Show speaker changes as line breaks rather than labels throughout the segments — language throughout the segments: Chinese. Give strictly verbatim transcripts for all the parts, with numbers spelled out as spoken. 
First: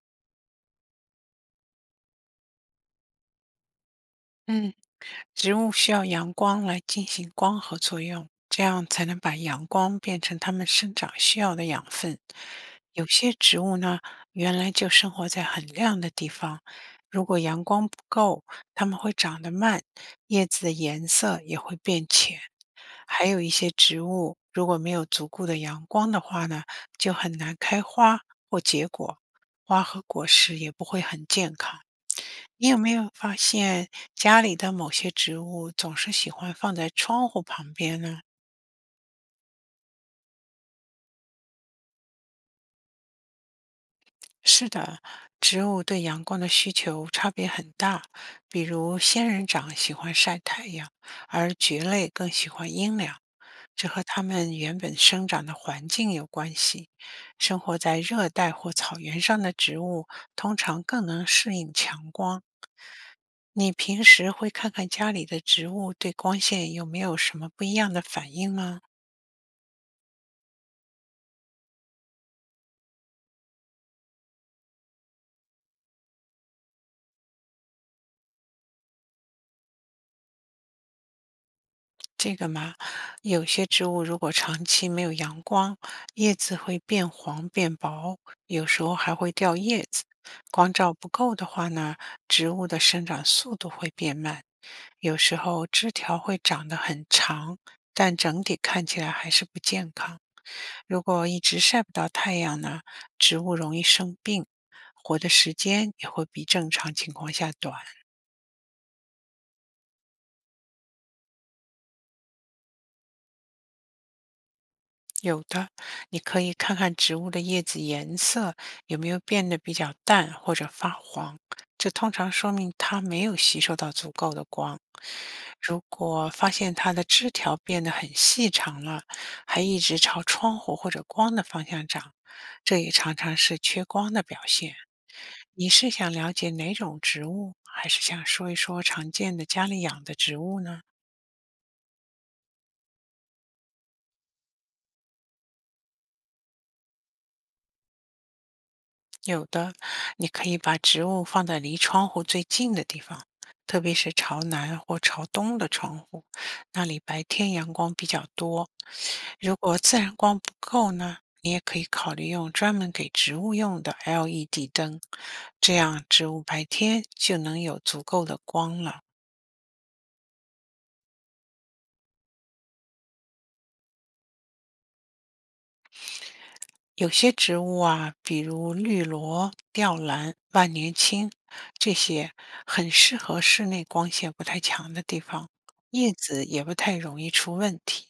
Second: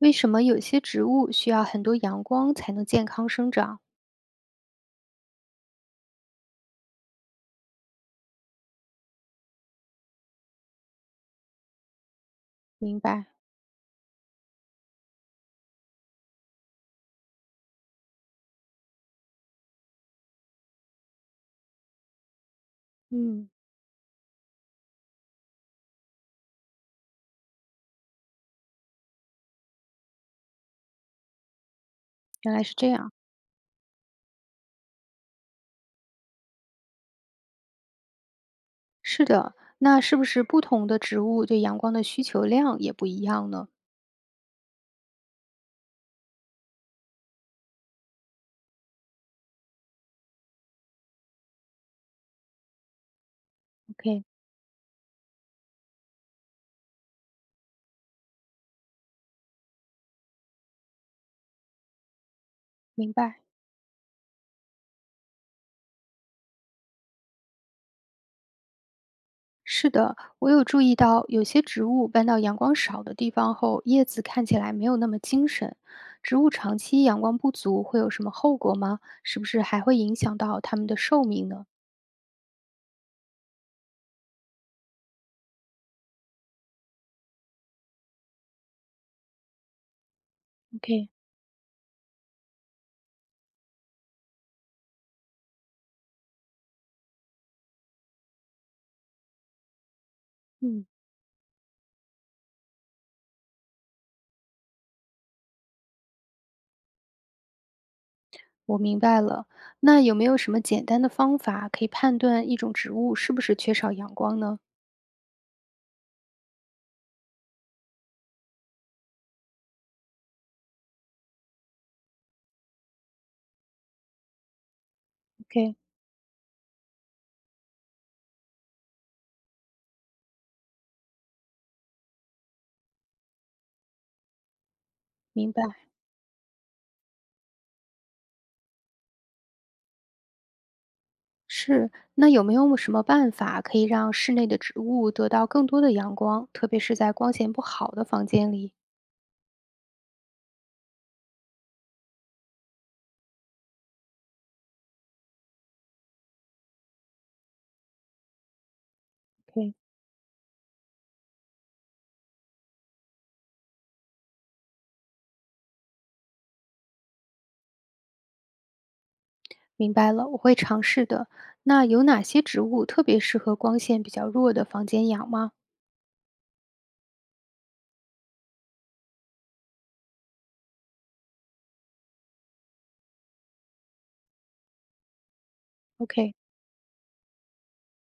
为什么有些植物需要很多阳光才能健康生长？
嗯，植物需要阳光来进行光合作用，这样才能把阳光变成它们生长需要的养分。
明
有
白。
些植物呢，原来就生活在很亮的地方，如果阳光不够，它们会长得慢，叶子的颜色也会变浅。还有一
嗯。
些植物，如果没有足够的阳光的话呢，就很难开花或结果，花和果实也不会很健康。
原来
你
是
有
这
没有
样。
发现家里的某些植物总是喜欢放在窗户旁边呢？
是的，那是不是不同的植物对阳光的需求量也不一样呢
是的，植物对阳光的需求差别很大，比如仙人掌喜欢晒太阳，而蕨类更喜欢阴凉，这和它
？OK，
们原本生长的环境有关系。生活在热带或草原上的植物通常更能适应强光。
明白。
你平时会看看家里的植物对光线有没有什么不一样的反应吗？
是的，我有注意到，有些植物搬到阳光少的地方后，叶子看起来没有那么精神。植物长期阳光不足会有什么后果吗？是不是还会影响到它们的寿命呢
这个嘛，有些植物如果长期没有阳光，叶子会变黄变薄，有时候还会掉叶子。光照不
？OK。
够的话呢，植物的生长速度会变慢，有时候枝条会长得很长，但整体看起来还是不健康。
嗯。
如果一直晒不到太阳呢，植物容易生病，活的时间也会比正常情况下短。
我明白了，那有没有什么简单的方法可以判断一种植物是不是缺少阳光呢
有的，你可以看看植物的叶子颜色有没有变得比较淡或者发黄，这通常说明它没有吸收到足够的光。
？OK，
如果发现它的枝条变得很细长了，还一直朝窗户或者光的方向长，这也常常是缺光的表现。
明白。
你是想了解哪种植物，还是想说一说常见的家里养的植物呢？
是，那有没有什么办法可以让室内的植物得到更多的阳光，特别是在光线不好的房间里
有的，你可以把植物放在离窗户最近的地方，特别是朝南或朝东的窗户，那里白天阳光比较多。如
？OK，
果自然光不够呢，你也可以考虑用专门给植物用的 L E D 灯，这样植物白天就能有足够的光了。
明白了，我会尝试的。那有哪些植物特别适合光线比较弱的房间养吗
有些植物啊，比如绿萝、吊兰、万年青，这些很适合室内光线不太强的地方，叶
？OK，
子也不太容易出问题。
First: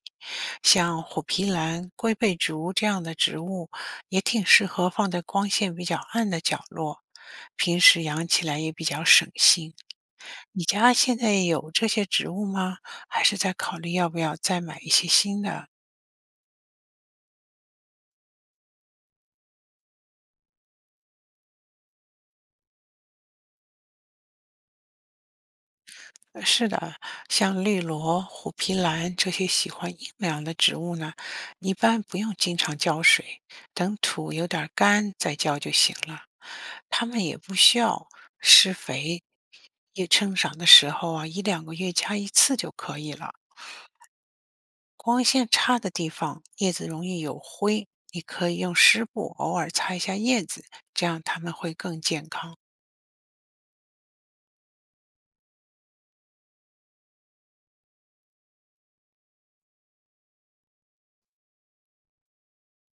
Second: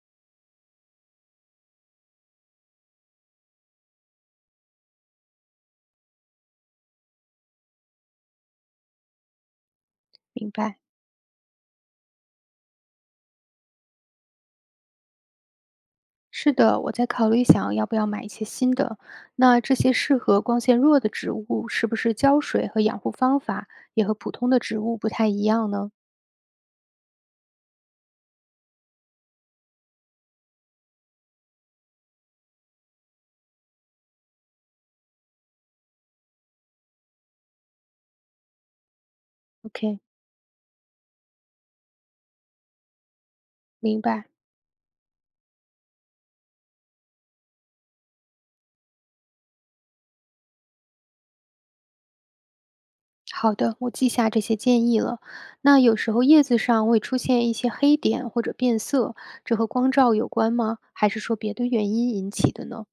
像虎皮兰、龟背竹这样的植物，也挺适合放在光线比较暗的角落，平时养起来也比较省心。
明
你
白。
家现在有这些植物吗？还是在考虑要不要再买一些新的？
是的，我在考虑想要不要买一些新的。那这些适合光线弱的植物，是不是浇水和养护方法也和普通的植物不太一样呢
是的，像绿萝、虎皮兰这些喜欢阴凉的植物呢，一般不用经常浇水，等土有点儿干再浇就行了。它们也不需要施肥，
？OK，
也生长的时候啊，一两个月加一次就可以了。
明白。
光线差的地方，叶子容易有灰，你可以用湿布偶尔擦一下叶子，这样它们会更健康。
好的，我记下这些建议了。那有时候叶子上会出现一些黑点或者变色，这和光照有关吗？还是说别的原因引起的呢？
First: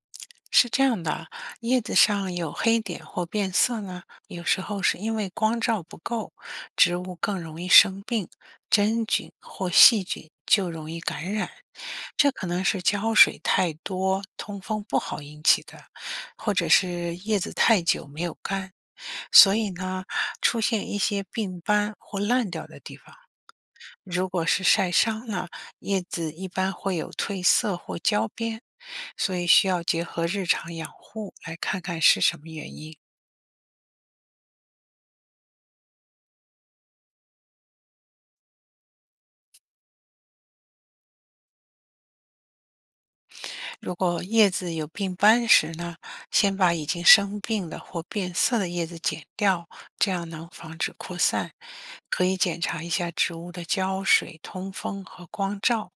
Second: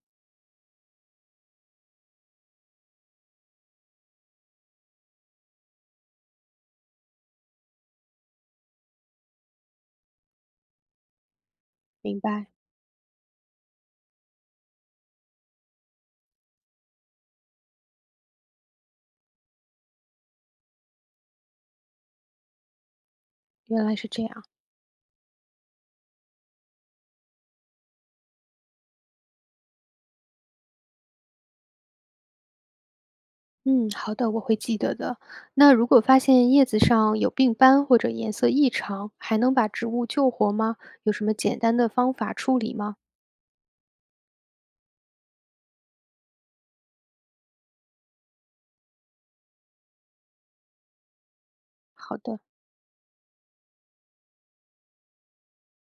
是这样的啊，叶子上有黑点或变色呢，有时候是因为光照不够，植物更容易生病，真菌或细菌就容易感染。
明
这可
白，
能是浇水太多、通风不好引起的，或者是叶子太久没有干，所以呢，出现一些病斑或烂掉的地方。
原来是这
如
样。
果是晒伤了，叶子一般会有褪色或焦边，所以需要结合日常养护来看看是什么原因。
嗯，好的，我会记得的。那如果发现叶子上有病斑或者颜色异常，还能把植物救活吗？有什么简单的方法处理吗？
如果叶子有病斑时呢，先把已经生病的或变色的叶子剪掉，这样能防止扩散。
好
可以
的，
检查一下植物的浇水、通风和光照，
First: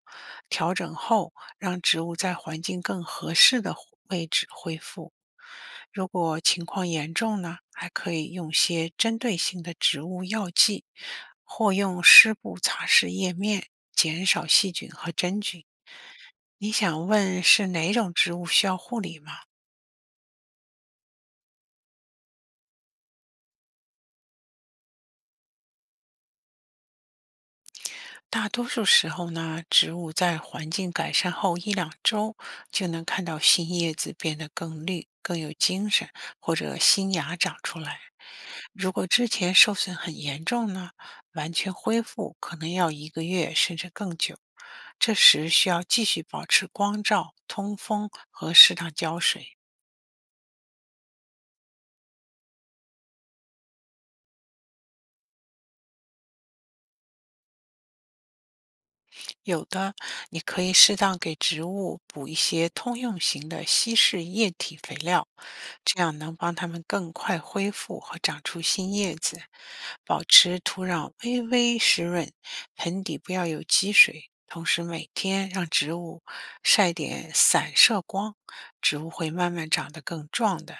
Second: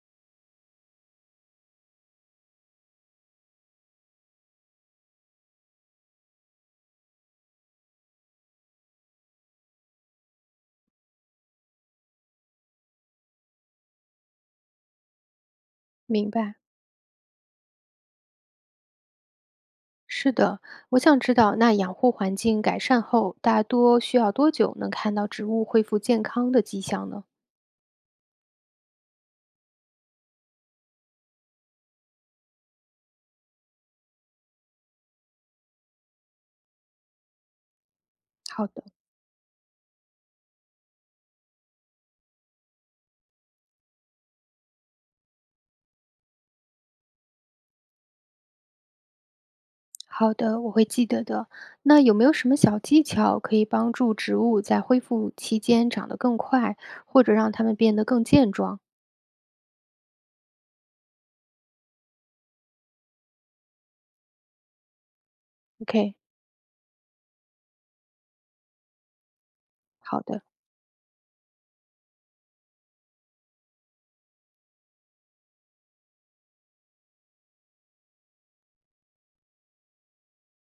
调整后让植物在环境更合适的位置恢复。如果情况严重呢，还可以用些针对性的植物药剂，或用湿布擦拭叶面，减少细菌和真菌。
明白。
你想问是哪种植物需要护理吗？
是的，我想知道，那养护环境改善后，大多需要多久能看到植物恢复健康的迹象呢？
大多数时候呢，植物在环境改善后一两周就能看到新叶子变得更绿、更有精神，或者新芽长出来。
好的，
如果之前受损很严重呢，完全恢复可能要一个月甚至更久。这时需要继续保持光照、通风和适当浇水。
好的，我会记得的。那有没有什么小技巧可以帮助植物在恢复期间长得更快，或者让它们变得更健壮
有的，你可以适当给植物补一些通用型的稀释液体肥料，这
？OK，
样能帮它们更快恢复和长出新叶子。
好
保
的，
持土壤微微湿润，盆底不要有积水。同时，每天让植物晒点散射光，植物会慢慢长得更壮的。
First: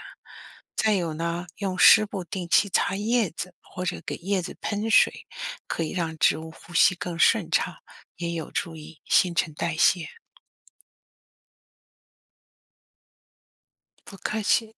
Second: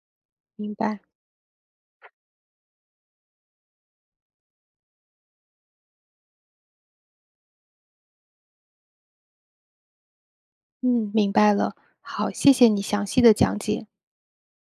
明
再
白。
有呢，用湿布定期擦叶子或者给叶子喷水，可以让植物呼吸更顺畅，也有助于新陈代谢。
嗯，明白了。好，谢谢你详细的讲解。
不客气。